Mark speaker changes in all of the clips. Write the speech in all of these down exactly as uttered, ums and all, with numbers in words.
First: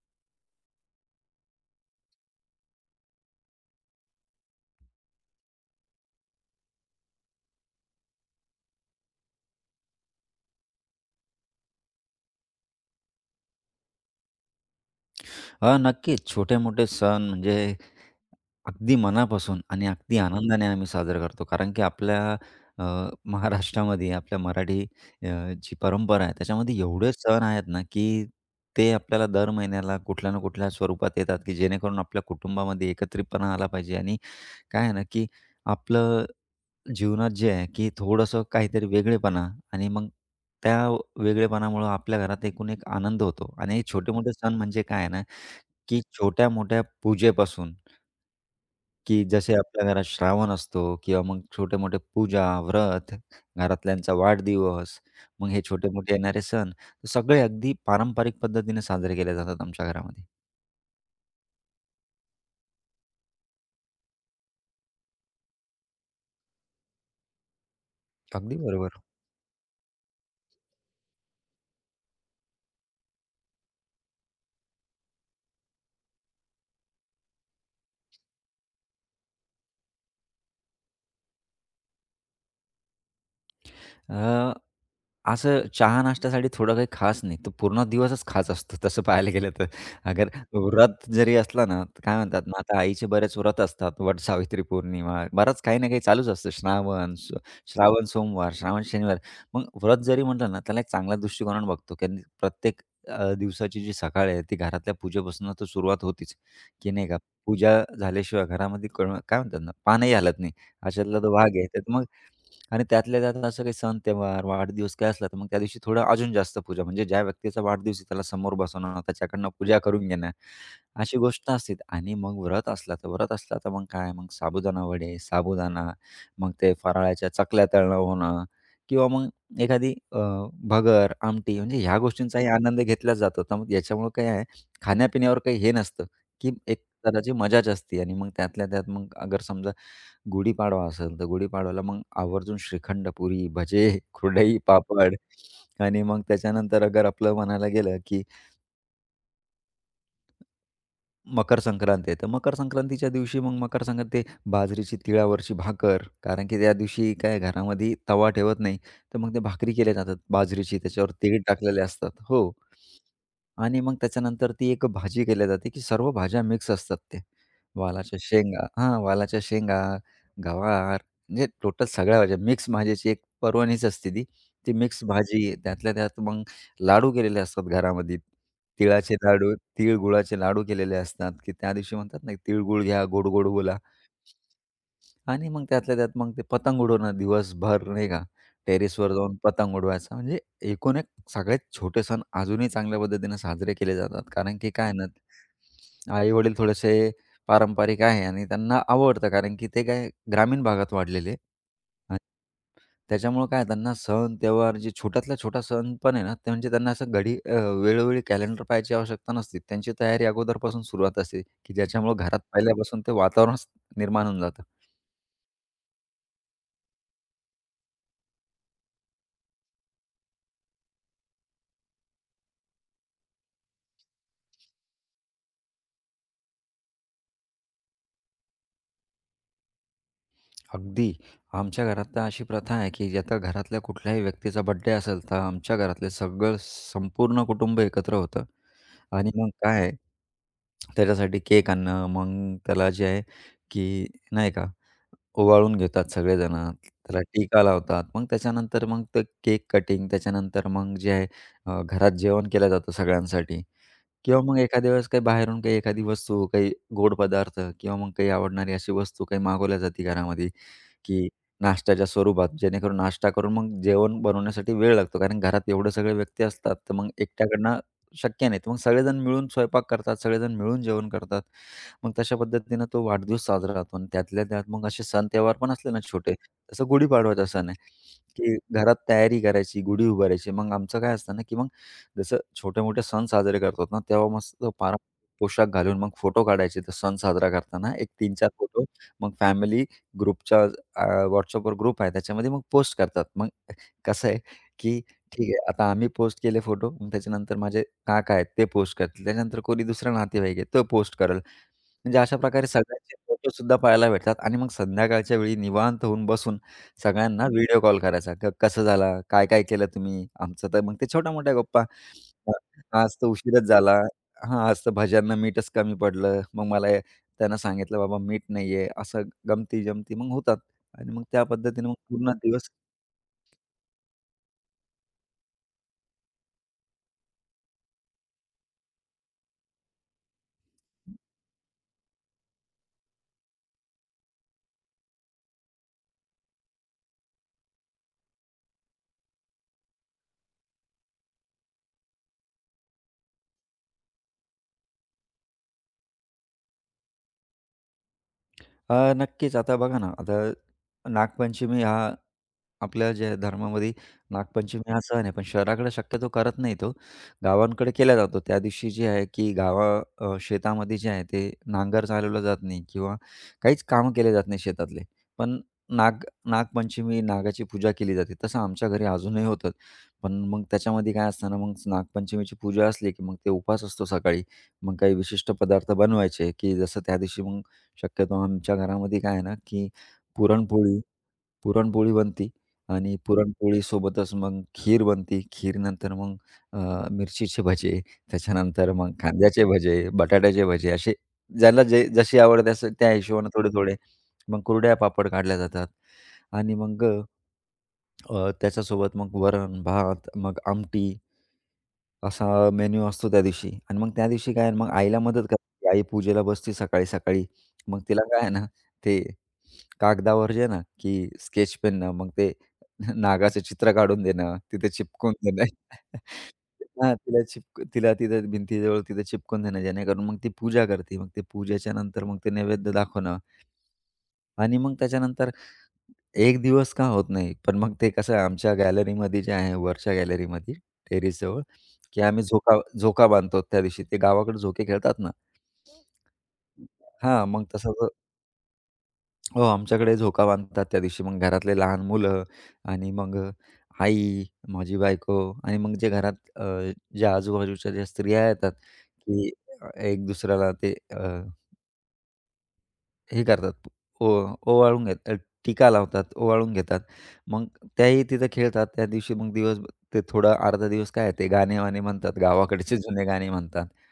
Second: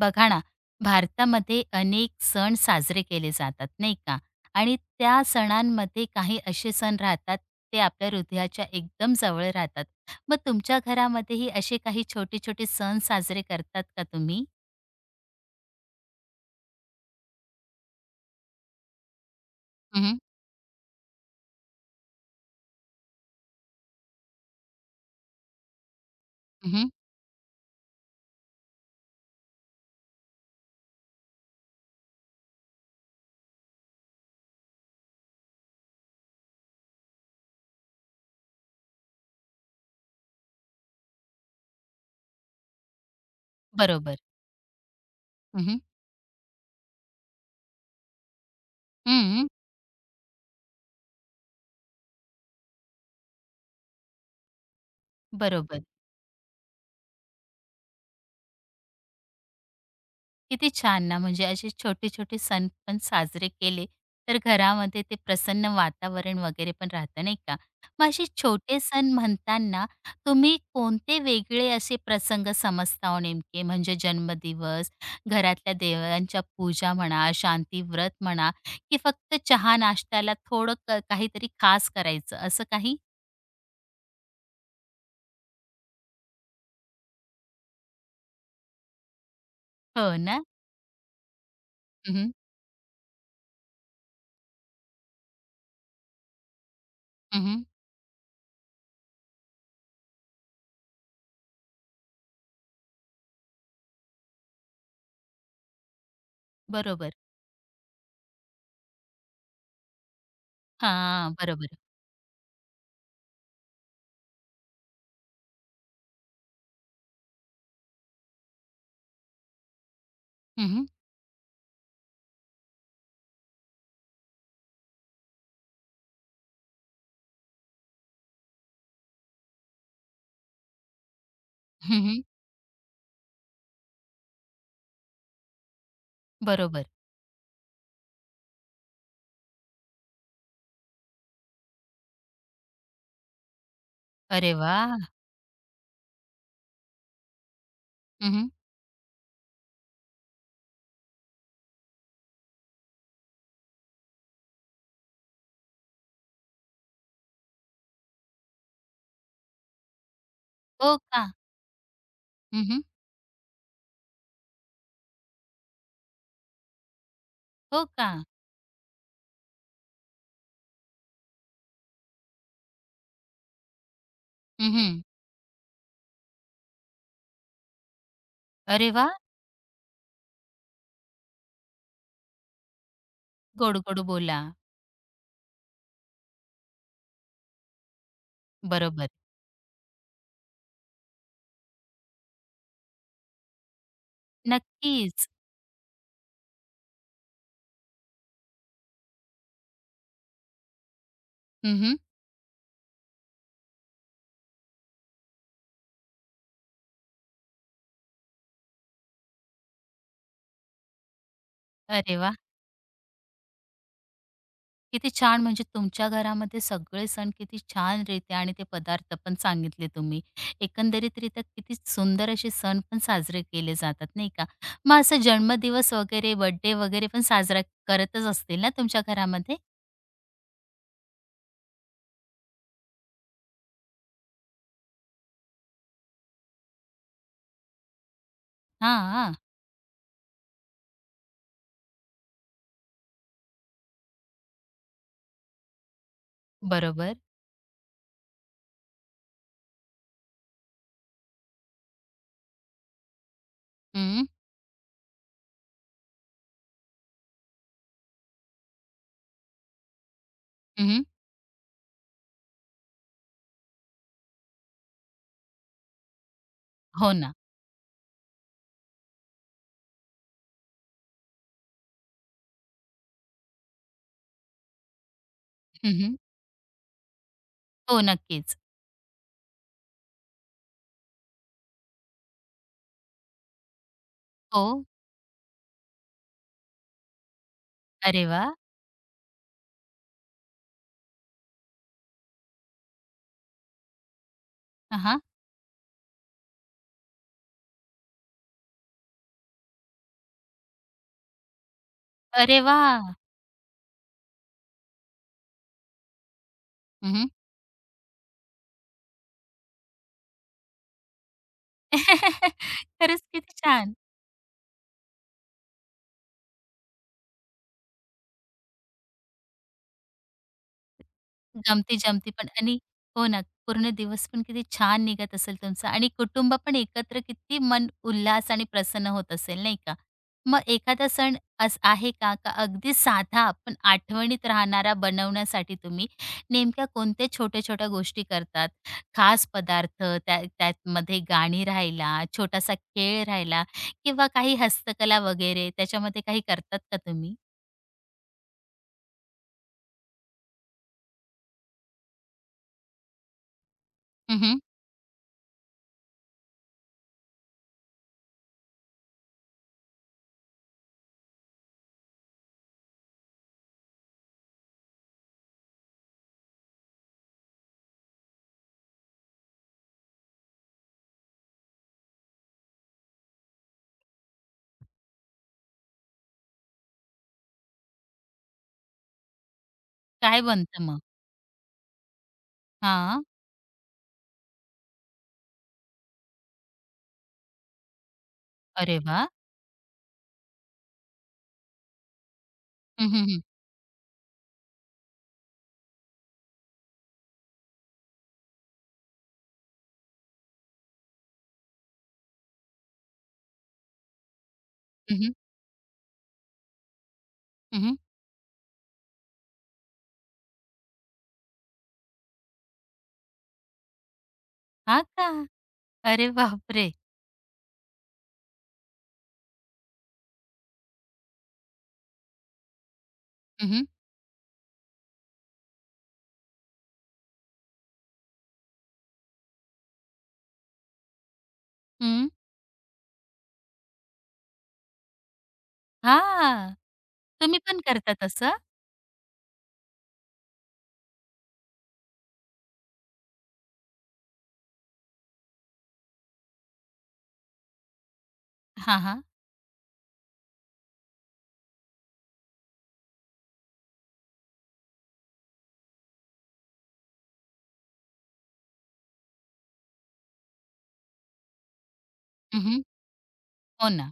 Speaker 1: बघा ना, भारतामध्ये अनेक सण साजरे केले जातात, नाही का? आणि त्या सणांमध्ये काही असे सण राहतात, ते आपल्या हृदयाच्या एकदम जवळ राहतात. मग तुमच्या घरामध्येही असे काही छोटे-छोटे सण साजरे करतात का तुम्ही?
Speaker 2: हां, नक्कीच. छोटे-मोठे सण म्हणजे अगदी मनापासून आणि
Speaker 1: हं,
Speaker 2: अगदी
Speaker 1: हं.
Speaker 2: आनंदाने आम्ही साजरा करतो. कारण की आपल्या अ, महाराष्ट्रामध्ये आपल्या मराठी अ, जी परंपरा आहे, त्याच्यामध्ये एवढे सण आहेत ना, की ते आपल्याला दर महिन्याला कुठल्या ना कुठल्या स्वरूपात येतात, की जेणेकरून आपल्या कुटुंबामध्ये एकत्रितपणा आला पाहिजे आणि काय आहे ना, की आपलं जीवनात जे आहे, की थोडंसं काहीतरी वेगळेपणा आणि मग त्या वेगळेपणामुळं आपल्या घरात एकूण एक आनंद होतो आणि हे
Speaker 1: बरोबर.
Speaker 2: छोटे-मोठे सण म्हणजे काय आहे ना,
Speaker 1: हं, हं.
Speaker 2: की छोट्या-मोठ्या पूजेपासून, की जसे आपल्या घरात श्रावण असतो किंवा मग छोटे-मोठे पूजा, व्रत, घरातल्यांचा वाढदिवस, मग हे
Speaker 1: बरोबर.
Speaker 2: छोटे-मोठे येणारे सण, सगळे अगदी पारंपरिक पद्धतीने साजरे केले जातात आमच्या घरामध्ये.
Speaker 1: किती छान ना, म्हणजे असे छोटे-छोटे सण पण साजरे केले, तर घरामध्ये ते प्रसन्न वातावरण वगैरे पण राहतं, नाही का? मग असे
Speaker 2: अगदी
Speaker 1: छोटे
Speaker 2: बरोबर.
Speaker 1: सण म्हणताना तुम्ही कोणते वेगळे असे प्रसंग समजता हो नेमके? म्हणजे जन्मदिवस, घरातल्या देवांच्या पूजा म्हणा, शांतीव्रत म्हणा की फक्त चहा नाश्त्याला थोडं क काहीतरी खास करायचं, असं काही?
Speaker 2: अ, असं चहा नाश्त्यासाठी थोडं काही खास नाही. तो पूर्ण दिवसच खास असतो तसं पाहायला गेलं तर.
Speaker 1: हो
Speaker 2: अगर
Speaker 1: ना.
Speaker 2: व्रत जरी असला ना, तर
Speaker 1: हं,
Speaker 2: काय
Speaker 1: हं.
Speaker 2: म्हणतात ना, आता आईचे बरेच व्रत असतात. वट सावित्री पौर्णिमा, बराच काही ना काही चालूच असतं. श्रावण, स श्रावण सोमवार, श्रावण शनिवार. मग व्रत जरी म्हटलं ना, त्याला एक चांगला दृष्टिकोनाने बघतो, कारण प्रत्येक अ, दिवसाची जी सकाळ आहे, ती घरातल्या पूजेपासून तर सुरुवात होतीच, की नाही
Speaker 1: बरोबर.
Speaker 2: का? पूजा झाल्याशिवाय घरामध्ये क काय म्हणतात ना, पानही हलत नाही. अशातला तो
Speaker 1: हां,
Speaker 2: भाग आहे.
Speaker 1: बरोबर.
Speaker 2: तर मग आणि त्यातल्या त्यात असं काही सण, त्योहार, वाढदिवस काय असला, तर मग त्या दिवशी थोडं अजून जास्त पूजा. म्हणजे ज्या व्यक्तीचा वाढदिवस आहे, त्याला समोर बसवणं, त्याच्याकडनं पूजा करून घेणं,
Speaker 1: हं, हं.
Speaker 2: अशी गोष्ट असते. आणि मग व्रत असला, तर व्रत असला, तर मग काय, मग साबुदाणा वडे, साबुदाणा, मग ते फराळाच्या चकल्या तळणं होणं किंवा मग एखादी अ, भगर, आमटी, म्हणजे ह्या गोष्टींचाही आनंद घेतला जातो. तर मग याच्यामुळं काय आहे, खाण्यापिण्यावर काही हे नसतं, की एक
Speaker 1: बरोबर.
Speaker 2: प्रकारची मजाच असते. आणि मग त्यातल्या त्यात मग अगर समजा गुढीपाडवा असेल तर गुढीपाडव्याला मग आवर्जून श्रीखंड, पुरी, भजे,
Speaker 1: अरे
Speaker 2: कुरडई,
Speaker 1: वाह!
Speaker 2: पापड आणि मग त्याच्यानंतर अगर आपलं म्हणायला गेलं, की
Speaker 1: हं,
Speaker 2: मकर संक्रांत आहे, तर मकर संक्रांतीच्या दिवशी मग मकर संक्रांत ते बाजरीची तिळावरची भाकर, कारण की त्या दिवशी काय घरामध्ये तवा ठेवत नाही, तर मग ते भाकरी केल्या जातात बाजरीची,
Speaker 1: हो
Speaker 2: त्याच्यावर
Speaker 1: का?
Speaker 2: तीळ टाकलेले असतात. हो.
Speaker 1: हं,
Speaker 2: आणि मग त्याच्यानंतर ती एक भाजी केली जाते, की सर्व भाज्या मिक्स असतात ते.
Speaker 1: हो का?
Speaker 2: वालाच्या शेंगा हां, वालाच्या शेंगा, गवार म्हणजे टोटल सगळ्या भाज्या मिक्स भाज्याची एक पर्वणीच असते ती. ती
Speaker 1: हं,
Speaker 2: मिक्स भाजी त्यातल्या त्यात मग लाडू केलेले असतात घरामध्ये.
Speaker 1: अरे वाह!
Speaker 2: तिळाचे लाडू, तीळ गुळाचे लाडू केलेले असतात, की त्या दिवशी म्हणतात ना, "तीळ गुळ घ्या, गोड गोड बोला."
Speaker 1: गोड-गोड बोला.
Speaker 2: आणि मग त्यातल्या त्यात मग ते पतंग उडवणं दिवसभर नाही का,
Speaker 1: बरोबर.
Speaker 2: टेरेसवर जाऊन पतंग उडवायचा. म्हणजे एकूण एक सगळ्यात छोटे सण अजूनही चांगल्या पद्धतीने साजरे केले जातात. कारण की काय आहे ना,
Speaker 1: नक्कीच.
Speaker 2: आई-वडील थोडेसे पारंपरिक आहे आणि त्यांना आवडतं. कारण की ते काय ग्रामीण भागात वाढलेले.
Speaker 1: हं, हं.
Speaker 2: आणि काय त्यांना सण, त्योहार जे छोट्यातला छोटा सण पण आहे ना, ते म्हणजे त्यांना असं घडी अ, वेळोवेळी कॅलेंडर पाहायची आवश्यकता नसते. त्यांची तयारी अगोदरपासून सुरुवात असते, की ज्याच्यामुळं
Speaker 1: अरे वाह!
Speaker 2: घरात पहिल्यापासून ते वातावरणच निर्माण होऊन जातं.
Speaker 1: किती छान म्हणजे तुमच्या घरामध्ये सगळे सण किती छान रीत्या आणि ते पदार्थ पण सांगितले तुम्ही. एकंदरीत एकंदरीतरीत्या किती सुंदर असे सण पण साजरे केले जातात, नाही का? मग असं जन्मदिवस वगैरे, बर्थडे वगैरे पण साजरा करतच असतील ना तुमच्या घरामध्ये?
Speaker 2: अगदी. आमच्या घरात तर अशी प्रथा आहे, की आता घरातल्या कुठल्याही व्यक्तीचा बर्थडे असेल, तर आमच्या घरातले सगळं संपूर्ण कुटुंब एकत्र होतं आणि
Speaker 1: हां.
Speaker 2: मग काय आहे, त्याच्यासाठी केक आणणं, मग त्याला जे आहे, की नाही का ओवाळून घेतात सगळेजण,
Speaker 1: बरोबर.
Speaker 2: त्याला टीका लावतात. मग त्याच्यानंतर मग ते केक कटिंग, त्याच्यानंतर मग जे आहे अ, घरात जेवण केलं जातं सगळ्यांसाठी
Speaker 1: हं.
Speaker 2: किंवा मग एखाद्या वेळेस काही बाहेरून काही एखादी वस्तू, काही गोड पदार्थ किंवा मग काही आवडणारी अशी वस्तू काही मागवल्या जाते घरामध्ये.
Speaker 1: हं,
Speaker 2: की नाश्त्याच्या स्वरूपात, जेणेकरून नाश्ता करून मग जेवण बनवण्यासाठी वेळ लागतो. कारण घरात एवढे सगळे व्यक्ती असतात, तर मग
Speaker 1: हो ना.
Speaker 2: एकट्याकडनं शक्य नाही. तर मग सगळेजण मिळून स्वयंपाक करतात, सगळेजण मिळून जेवण करतात. मग तशा पद्धतीनं तो वाढदिवस साजरा होतो आणि त्यातल्या त्यात मग असे सण त्योहार पण असले ना
Speaker 1: हं,
Speaker 2: छोटे, जसं गुढीपाडवाचा सण आहे,
Speaker 1: हो,
Speaker 2: की
Speaker 1: नक्कीच.
Speaker 2: घरात तयारी करायची, गुढी उभारायची. मग आमचं काय असतं ना, की मग जसं छोटे-मोठे सण साजरे करतो ना, तेव्हा मस्त
Speaker 1: हो.
Speaker 2: पारंपरिक पोशाख घालून मग फोटो काढायचे. तर सण साजरा करताना एक
Speaker 1: अरे
Speaker 2: तीन चार
Speaker 1: वाह!
Speaker 2: फोटो मग फॅमिली ग्रुपच्या अ, WhatsAppवर ग्रुप आहे त्याच्यामध्ये मग पोस्ट करतात. मग कसं आहे, की ठीक आहे आता आम्ही पोस्ट केले फोटो. मग त्याच्यानंतर माझे काका आहेत ते पोस्ट करतील. त्याच्यानंतर कोणी दुसरा नातेवाईक आहे तो पोस्ट करेल. म्हणजे अशा
Speaker 1: अरे
Speaker 2: प्रकारे
Speaker 1: वाह!
Speaker 2: सगळ्यांचे फोटोसुद्धा पाहायला भेटतात आणि मग संध्याकाळच्या वेळी निवांत होऊन बसून
Speaker 1: हं,
Speaker 2: सगळ्यांना व्हिडिओ कॉल करायचा. क कसं झाला? काय, काय केलं तुम्ही? आमचं तर मग ते छोट्या-मोठ्या गप्पा.
Speaker 1: हं.
Speaker 2: अ, आज
Speaker 1: खरंच
Speaker 2: तर
Speaker 1: किती
Speaker 2: उशीरच झाला.
Speaker 1: छान.
Speaker 2: हां, आज तर भज्यांना मीठच कमी पडलं. मग मला हे- त्यांना सांगितलं, "बाबा मीठ नाहीये." असं गमती-जमती मग होतात आणि मग त्या पद्धतीने मग
Speaker 1: गमती-जमती
Speaker 2: पूर्ण
Speaker 1: पण
Speaker 2: दिवस
Speaker 1: आणि हो ना, पूर्ण दिवस पण किती छान निघत असेल तुमचा आणि कुटुंब पण एकत्र किती मन उल्हास आणि प्रसन्न होत असेल, नाही का? मग एखादा सण अस आहे का, का अगदी साधा पण आठवणीत राहणारा बनवण्यासाठी तुम्ही नेमक्या कोणत्या छोट्या-छोट्या गोष्टी करतात? खास पदार्थ, त्या त्यामध्ये गाणी राहिला, छोटासा खेळ राहिला किंवा काही हस्तकला वगैरे त्याच्यामध्ये काही करतात का तुम्ही?
Speaker 2: अ, नक्कीच. आता बघा ना, आता नागपंचमी हा आपल्या ज्या धर्मामध्ये
Speaker 1: हं,
Speaker 2: नागपंचमी हा सण आहे, पण शहराकडे शक्यतो करत नाही तो. गावांकडे केला जातो. त्या दिवशी जे आहे की गावा अ, शेतामध्ये जे आहे ते नांगर चालवला जात नाही किंवा काहीच कामं केले जात नाही शेतातले. पण नाग नागपंचमी, नागाची पूजा केली जाते. तसं आमच्या घरी अजूनही होतं. पण मग त्याच्यामध्ये काय असतं ना, मग नागपंचमीची पूजा असली की मग ते उपास असतो सकाळी. मग काही विशिष्ट पदार्थ बनवायचे की जसं त्या दिवशी मग शक्यतो आमच्या घरामध्ये काय आहे ना, की
Speaker 1: काय बनतं मग?
Speaker 2: पुरणपोळी पुरणपोळी बनती आणि
Speaker 1: हां.
Speaker 2: पुरणपोळीसोबतच मग खीर बनती. खीरनंतर मग अ, मिरचीचे भजे, त्याच्यानंतर
Speaker 1: अरे
Speaker 2: मग
Speaker 1: वा..
Speaker 2: कांद्याचे भजे, बटाट्याचे भजे असे ज्याला जे जशी आवड असे
Speaker 1: हं,
Speaker 2: त्या
Speaker 1: हं, हं.
Speaker 2: हिशोबाने थोडे-थोडे. मग कुरड्या पापड काढल्या जातात आणि मग अ, त्याच्यासोबत मग वरण, भात, मग आमटी. असा मेन्यू असतो त्या दिवशी आणि मग त्या दिवशी काय आहे मग
Speaker 1: हं,
Speaker 2: आईला
Speaker 1: हं.
Speaker 2: मदत करायची. आई पूजेला बसते सकाळी-सकाळी. मग तिला काय आहे ना, ते कागदावर जे आहे ना, की स्केच पेननं मग ते नागाचं चित्र काढून देणं, तिथे
Speaker 1: का?
Speaker 2: चिपकून देणं.
Speaker 1: अरे बापरे!
Speaker 2: हां, तिला चिपक तिला तिथे भिंतीजवळ तिथे चिपकून देणं, जेणेकरून मग ती पूजा करते. मग ते पूजेच्या नंतर मग ते नैवेद्य दाखवणं
Speaker 1: हं, हं.
Speaker 2: आणि मग त्याच्यानंतर एक दिवस का होत नाही. पण मग ते कसं आहे आमच्या गॅलरीमध्ये जे आहे वरच्या गॅलरीमध्ये टेरेसजवळ, की
Speaker 1: हं.
Speaker 2: आम्ही झोका झोका बांधतो त्या दिवशी. ते गावाकडे झोके खेळतात ना. हां,
Speaker 1: तुम्ही
Speaker 2: मग
Speaker 1: पण
Speaker 2: तसं ज
Speaker 1: करता तसं?
Speaker 2: हो, आमच्याकडे झोका बांधतात त्या दिवशी. मग घरातले लहान मुलं आणि मग आई, माझी बायको आणि मग जे घरात अ, जे आजूबाजूच्या ज्या स्त्रिया येतात,
Speaker 1: हां, हां.
Speaker 2: की अ, एक दुसऱ्याला ते हे करतात, ओ ओवाळून घेतात, टीका लावतात, ओवाळून घेतात. मग त्याही तिथं खेळतात. त्या दिवशी मग दिवस ते थोडा अर्धा दिवस काय आहे ते गाणे-वाणे म्हणतात,
Speaker 1: हं,
Speaker 2: गावाकडचे जुने गाणे म्हणतात.
Speaker 1: हो ना.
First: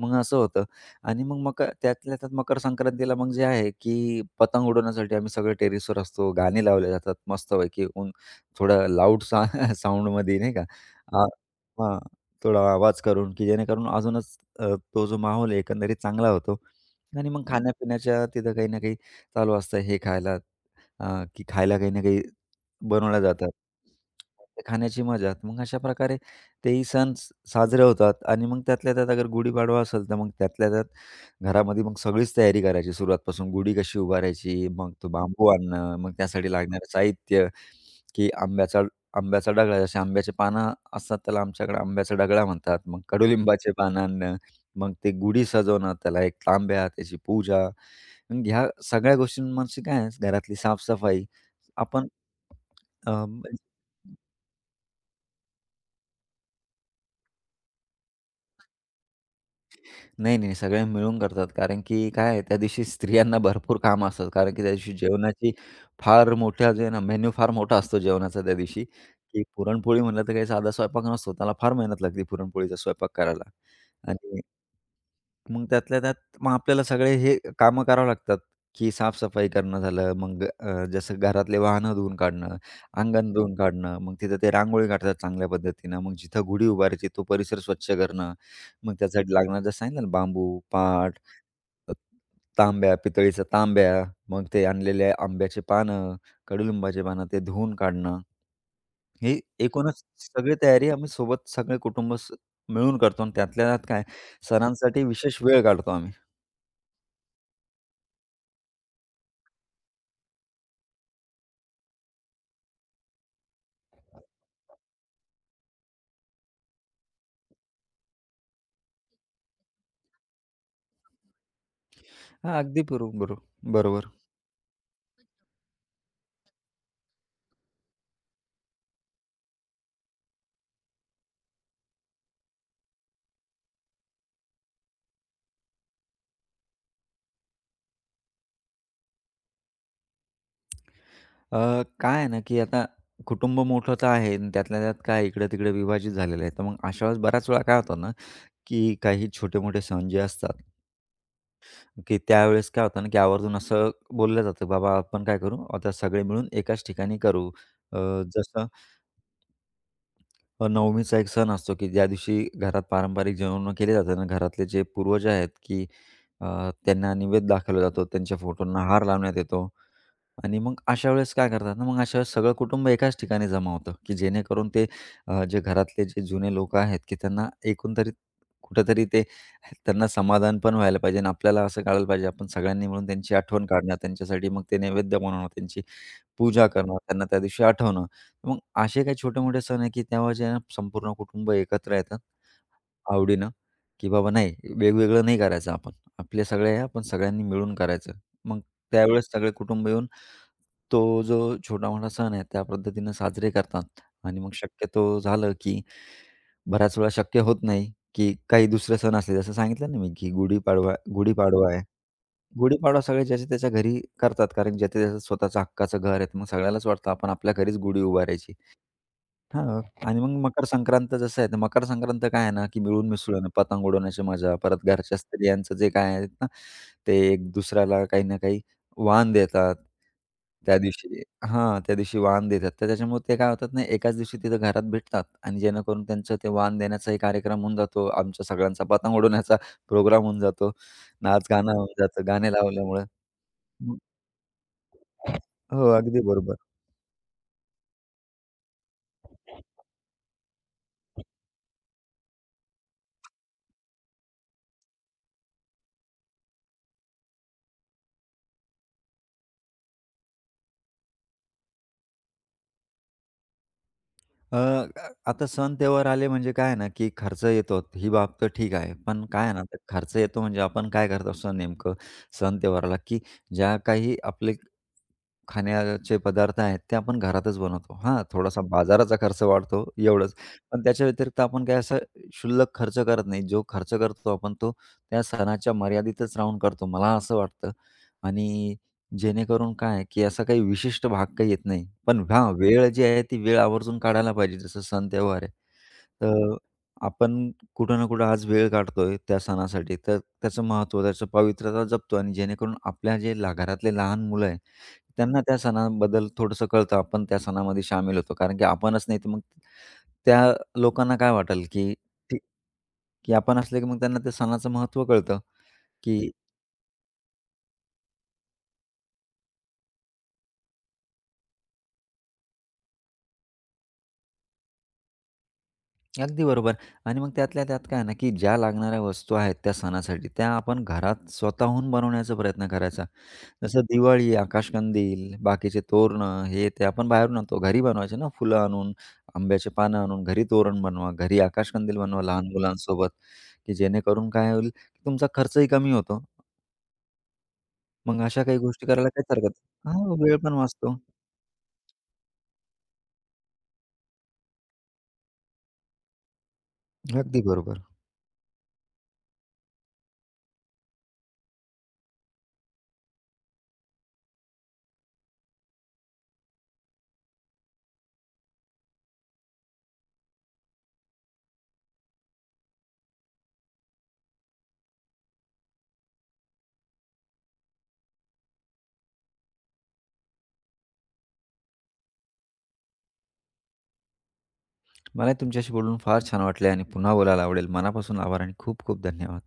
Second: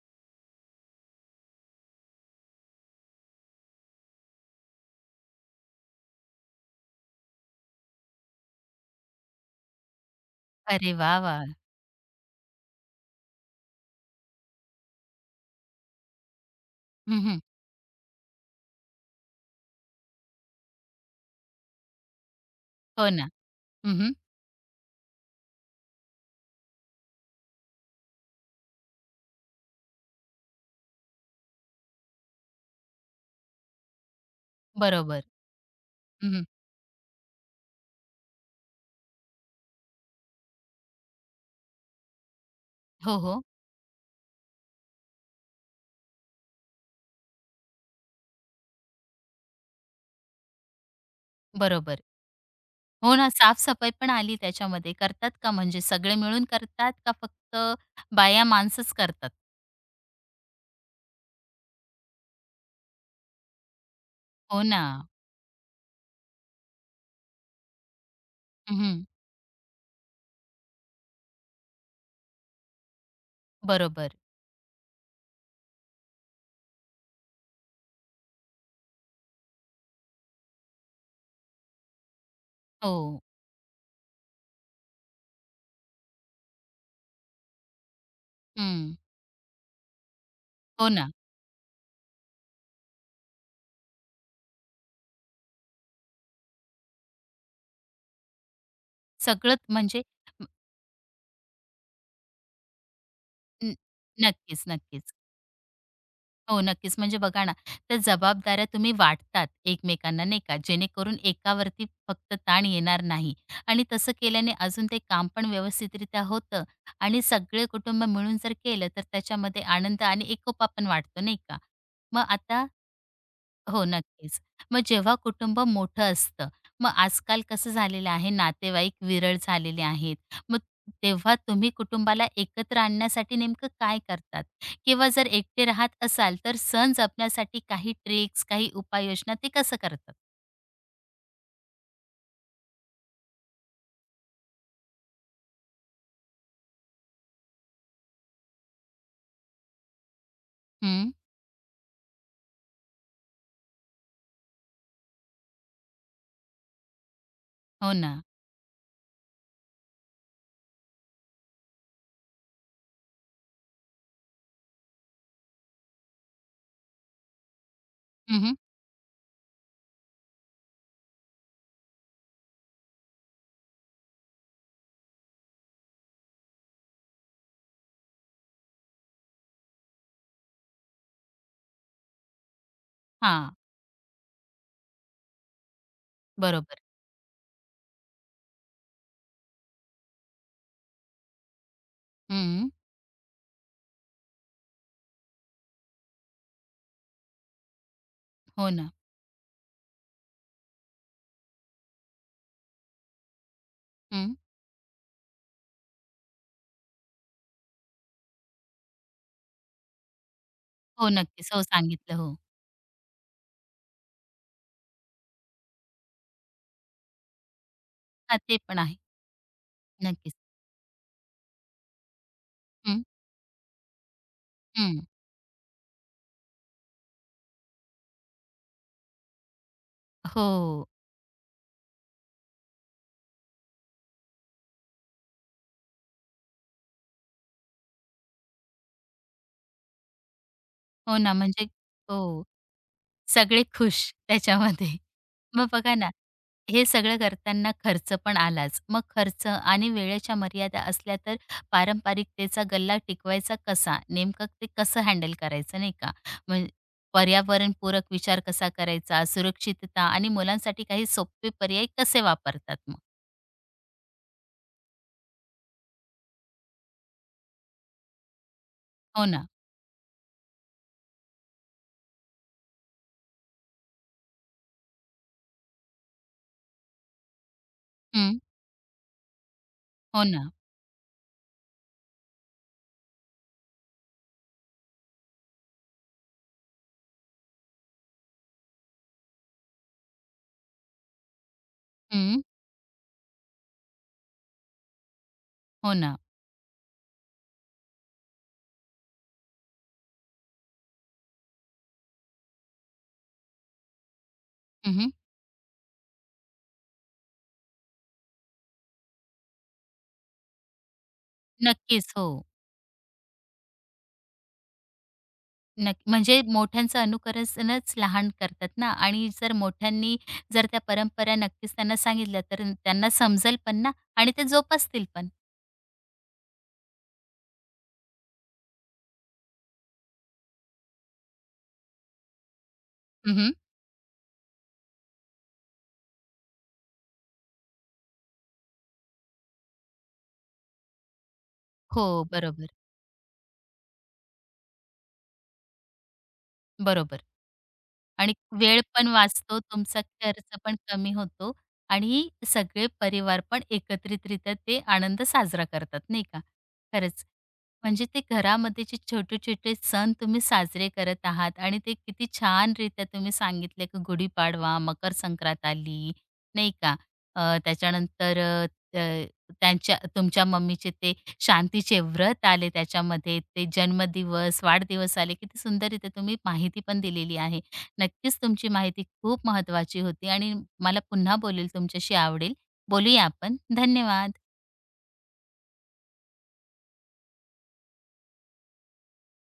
Speaker 2: मग असं होतं आणि मग मकर त्यातल्या त्यात मकर संक्रांतीला मग जे आहे, की पतंग उडवण्यासाठी आम्ही सगळे टेरेसवर असतो. गाणे लावले जातात मस्तपैकी ऊन थोडं लाऊड सा साउंडमध्ये नाही का?
Speaker 1: अरे वाह,
Speaker 2: आ
Speaker 1: वाह!
Speaker 2: हां, थोडा आवाज करून, की जेणेकरून अजूनच अ, तो जो माहोल आहे एकंदरीत चांगला होतो. आणि
Speaker 1: हं,
Speaker 2: मग खाण्यापिण्याच्या तिथं काही ना काही चालू असतं. हे खायला अ, की खायला काही ना काही
Speaker 1: हो
Speaker 2: बनवल्या
Speaker 1: ना.
Speaker 2: जातात.
Speaker 1: हं,
Speaker 2: ते खाण्याची मजा. मग अशा प्रकारे तेही सण स साजरे होतात आणि मग त्यातल्या त्यात अगर गुढीपाडवा असेल, तर मग त्यातल्या त्यात घरामध्ये मग सगळीच तयारी करायची सुरुवातपासून. गुढी कशी उभारायची, मग तो
Speaker 1: बरोबर.
Speaker 2: बांबू आणणं, मग
Speaker 1: हं,
Speaker 2: त्यासाठी लागणारं साहित्य, की आंब्याचा आंब्याचा डगळा, जसे आंब्याची पानं असतात, त्याला आमच्याकडे आंब्याचा डगळा म्हणतात. मग
Speaker 1: हो, हो.
Speaker 2: कडुलिंबाचे पानं आणणं, मग ते गुढी सजवणं, त्याला एक तांब्या, त्याची पूजा. मग ह्या सगळ्या गोष्टींमागची काय आहे, घरातली साफसफाई
Speaker 1: बरोबर.
Speaker 2: आपण
Speaker 1: हो ना, साफ-सफाई पण आली त्याच्यामध्ये. करतात का म्हणजे सगळे मिळून करतात का फक्त बाया माणसंच करतात?
Speaker 2: नाही, नाही. सगळे मिळून करतात. कारण की काय आहे त्या दिवशी स्त्रियांना भरपूर कामं असतात. कारण की
Speaker 1: हो
Speaker 2: त्या
Speaker 1: ना.
Speaker 2: दिवशी जेवणाची फार मोठा जे आहे ना मेन्यू फार मोठा असतो जेवणाचा त्या दिवशी,
Speaker 1: हं,
Speaker 2: की पुरणपोळी म्हटलं तर काही साधा स्वयंपाक नसतो. त्याला फार मेहनत लागते पुरणपोळीचा स्वयंपाक करायला
Speaker 1: बरोबर.
Speaker 2: आणि मग त्यातल्या त्यात मग आपल्याला सगळे हे कामं करावं लागतात, की साफ करणं झालं, मग अ, जसं घरातले वाहनं धुवून काढणं,
Speaker 1: हो.
Speaker 2: अंगण धुवून काढणं, मग तिथं ते रांगोळी काढतात चांगल्या पद्धतीनं, मग जिथं गुढी उभारायची तो परिसर स्वच्छ करणं, मग
Speaker 1: हं.
Speaker 2: त्यासाठी लागणार जसं सांगितलं ना बांबू,
Speaker 1: हो ना.
Speaker 2: पाट, अ, तांब्या, पितळीचा तांब्या, मग ते आणलेले आंब्याचे पानं, कडुलिंबाचे पानं ते धुवून काढणं. हे
Speaker 1: सगळंच
Speaker 2: एकूणच
Speaker 1: म्हणजे
Speaker 2: सगळी तयारी आम्ही सोबत सगळे कुटुंब स मिळून करतो आणि त्यातल्या
Speaker 1: न
Speaker 2: त्यात काय
Speaker 1: नक्कीच,
Speaker 2: सणांसाठी
Speaker 1: नक्कीच.
Speaker 2: विशेष वेळ काढतो आम्ही.
Speaker 1: हो, नक्कीच. म्हणजे बघा ना, त्या जबाबदाऱ्या तुम्ही वाटतात एकमेकांना, नाही का? जेणेकरून एकावरती फक्त ताण येणार नाही आणि तसं केल्याने अजून ते काम पण व्यवस्थितरित्या होतं आणि सगळे कुटुंब मिळून जर केलं, तर त्याच्यामध्ये आनंद आणि एकोपा पण वाटतो, नाही का? मग
Speaker 2: हां,
Speaker 1: आता
Speaker 2: अगदी बरो बरो
Speaker 1: हो,
Speaker 2: बरोबर.
Speaker 1: नक्कीच. मग जेव्हा कुटुंब मोठं असतं, मग आजकाल कसं झालेलं आहे, नातेवाईक विरळ झालेले आहेत. मग तेव्हा तुम्ही कुटुंबाला एकत्र आणण्यासाठी नेमकं काय करतात? किंवा जर एकटे राहत असाल, तर सण जपण्यासाठी काही ट्रिक्स, काही उपाययोजना ते कसं करतात?
Speaker 2: अ, काय आहे ना, की आता कुटुंब मोठं तर आहे आणि त्यातल्या त्यात काय इकडे-तिकडे विभाजित झालेलं आहे. तर मग अशा वेळेस बऱ्याच वेळा काय होतं ना, की काही छोटे-मोठे सण जे असतात,
Speaker 1: हं,
Speaker 2: की त्यावेळेस काय होतं ना, की आवर्जून असं बोललं जातं, "बाबा आपण काय करू, आता सगळे मिळून एकाच ठिकाणी करू."
Speaker 1: हो
Speaker 2: अ,
Speaker 1: ना.
Speaker 2: जसं अ, नवमीचा एक सण असतो, की ज्या दिवशी घरात पारंपरिक जेवण केले जातात आणि घरातले जे पूर्वज आहेत, की अ, त्यांना नैवेद्य दाखवला जातो, त्यांच्या
Speaker 1: हं, हं.
Speaker 2: फोटोंना हार लावण्यात येतो. आणि मग अशा वेळेस काय करतात ना, मग अशा वेळेस सगळं कुटुंब एकाच ठिकाणी जमा होतं, की जेणेकरून ते अ, जे घरातले जे जुने लोकं आहेत, की त्यांना एकूण तरी कुठेतरी ते त्यांना समाधान पण व्हायला पाहिजे आणि आपल्याला असं कळायला पाहिजे, आपण सगळ्यांनी मिळून त्यांची आठवण काढणं, त्यांच्यासाठी मग ते नैवेद्य बनवणं, त्यांची पूजा
Speaker 1: बरोबर.
Speaker 2: करणं, त्यांना त्या दिवशी आठवणं. मग असे काही छोटे-मोठे सण आहे, की तेव्हा जे आहे ना संपूर्ण कुटुंब एकत्र येतात
Speaker 1: हं,
Speaker 2: आवडीनं, की बाबा नाही वेगवेगळं नाही करायचं आपण. आपले सगळे आहे, आपण सगळ्यांनी मिळून करायचं. मग
Speaker 1: हो ना.
Speaker 2: त्यावेळेस सगळे कुटुंब येऊन तो जो छोटा-मोठा सण आहे, त्या पद्धतीनं साजरे करतात
Speaker 1: हं,
Speaker 2: आणि मग शक्यतो झालं, की बऱ्याच वेळा शक्य होत नाही, की काही दुसरे सण असले, जसं सांगितलं ना मी, की गुढीपाडवा
Speaker 1: हो, नक्कीच. हो,
Speaker 2: गुढीपाडवा आहे.
Speaker 1: सांगितलं. हो.
Speaker 2: गुढीपाडवा सगळे ज्याच्या त्याच्या घरी करतात, कारण ज्याच्या त्याचं स्वतःचं हक्काचं घर आहे, तर मग सगळ्यालाच वाटतं आपण आपल्या घरीच गुढी
Speaker 1: हां,
Speaker 2: उभारायची.
Speaker 1: ते पण आहे.
Speaker 2: हां. आणि मग
Speaker 1: नक्कीच.
Speaker 2: मकर संक्रांत जसं आहे, ना, मकर संक्रांत काय आहे ना, की
Speaker 1: हं,
Speaker 2: मिळून मिसळून पतंग उडवण्याची मजा, परत
Speaker 1: हं.
Speaker 2: घरच्या स्त्रियांचं जे काय आहेत ना, ते एक दुसऱ्याला काही ना काही वाण देतात. त्या
Speaker 1: हो,
Speaker 2: दिवशी हां, त्या दिवशी वाण देतात. तर त्याच्यामुळे ते काय होतात ना, एकाच दिवशी तिथं घरात भेटतात आणि जेणेकरून त्यांचं ते वाण देण्याचाही कार्यक्रम होऊन जातो. आमच्या सगळ्यांचा पतंग उडवण्याचा प्रोग्राम होऊन जातो.
Speaker 1: हो ना.
Speaker 2: नाच
Speaker 1: म्हणजे
Speaker 2: गाणं होऊन जातं,
Speaker 1: हो.
Speaker 2: गाणे लावल्यामुळं.
Speaker 1: सगळे खुश त्याच्यामध्ये. मग
Speaker 2: हो,
Speaker 1: बघा ना,
Speaker 2: अगदी बरोबर.
Speaker 1: हे सगळं करताना खर्च पण आलाच. मग खर्च आणि वेळेच्या मर्यादा असल्या तर पारंपरिकतेचा गल्ला टिकवायचा कसा? नेमकं ते कसं हँडल करायचं नाही का? म्हणजे पर्यावरणपूरक विचार कसा करायचा? सुरक्षितता आणि मुलांसाठी काही सोपे पर्याय कसे वापरतात मग?
Speaker 2: अ, आता सण-त्योहार आले म्हणजे काय आहे ना, की खर्च येतो. ही बाब तर ठीक आहे. पण
Speaker 1: हो
Speaker 2: काय
Speaker 1: ना.
Speaker 2: आहे ना, ते खर्च येतो म्हणजे आपण काय करत असतो नेमकं सण-त्योहाराला, की ज्या काही आपले खाण्याचे पदार्थ आहेत ते आपण घरातच बनवतो. हां,
Speaker 1: हं.
Speaker 2: थोडासा बाजाराचा खर्च वाढतो
Speaker 1: हो
Speaker 2: एवढंच.
Speaker 1: ना.
Speaker 2: पण त्याच्या व्यतिरिक्त आपण काही असा क्षुल्लक खर्च करत नाही. जो खर्च करतो आपण तो त्या सणाच्या मर्यादितच राहून करतो, मला असं वाटतं. आणि जेणेकरून काय आहे, की असा काही विशिष्ट भाग काही येत नाही. पण
Speaker 1: हं.
Speaker 2: हां, वेळ जी आहे ती वेळ आवर्जून काढायला पाहिजे. जसं सण-त्योहार आहे.
Speaker 1: हो ना.
Speaker 2: तर आपण कुठं ना कुठं आज वेळ काढतोय त्या सणासाठी, तर त्याचं महत्त्व, त्याचं पावित्र्यता जपतो आणि जेणेकरून आपल्या जे ला घरातले लहान मुलं आहे,
Speaker 1: हं,
Speaker 2: त्यांना त्या सणाबद्दल थोडंसं कळतं. आपण त्या सणामध्ये सामील होतो. कारण की आपणच नाही तर मग त्या लोकांना काय वाटेल, की
Speaker 1: नक्कीच. हो.
Speaker 2: ते की आपण असले की मग त्यांना त्या सणाचं महत्त्व कळतं,
Speaker 1: नक्की.
Speaker 2: की
Speaker 1: म्हणजे मोठ्यांचं अनुकरणच लहान करतात ना आणि जर मोठ्यांनी जर त्या परंपरा नक्कीच त्यांना सांगितल्या तर त्यांना समजेल पण ना आणि ते जोपासतील पण.
Speaker 2: अगदी बरोबर आणि मग त्यातल्या त्यात काय आहे ना, की ज्या लागणाऱ्या वस्तू आहेत त्या सणासाठी, त्या आपण घरात स्वतःहून बनवण्याचा प्रयत्न करायचा.
Speaker 1: हं,
Speaker 2: जसं दिवाळी, आकाशकंदील, बाकीचे तोरणं, हे ते आपण बाहेरून आणतो. घरी बनवायचे ना, फुलं आणून, आंब्याचे पानं आणून घरी तोरण बनवा, घरी आकाशकंदील
Speaker 1: हो,
Speaker 2: बनवा लहान
Speaker 1: बरोबर.
Speaker 2: मुलांसोबत, की जेणेकरून काय होईल, की तुमचा खर्चही कमी होतो.
Speaker 1: बरोबर.
Speaker 2: मग
Speaker 1: आणि
Speaker 2: अशा काही
Speaker 1: वेळ
Speaker 2: गोष्टी
Speaker 1: पण
Speaker 2: करायला काहीच हरकत
Speaker 1: वाचतो,
Speaker 2: नाही.
Speaker 1: तुमचा
Speaker 2: हां, वेळ पण
Speaker 1: खर्च पण
Speaker 2: वाचतो.
Speaker 1: कमी होतो आणि सगळे परिवार पण एकत्रितरित्या ते आनंद साजरा करतात, नाही का? खरंच.
Speaker 2: अगदी बरोबर.
Speaker 1: म्हणजे ते घरामध्ये जे छोटे-छोटे सण तुम्ही साजरे करत आहात आणि ते किती छान छानरीत्या तुम्ही सांगितले, की गुढीपाडवा, मकर संक्रांत आली, नाही का? अ, त्याच्यानंतर अ, अ, त्यांच्या तुमच्या मम्मीचे ते शांतीचे व्रत आले त्याच्यामध्ये, ते जन्मदिवस, वाढदिवस आले, किती सुंदररीत्या तुम्ही माहिती पण दिलेली आहे. नक्कीच तुमची माहिती खूप महत्वाची होती आणि मला पुन्हा बोलेल तुमच्याशी आवडेल. बोलूया आपण. धन्यवाद.
Speaker 2: मलाही तुमच्याशी बोलून फार छान वाटले आणि पुन्हा बोलायला आवडेल. मनापासून आभार आणि खूप खूप धन्यवाद.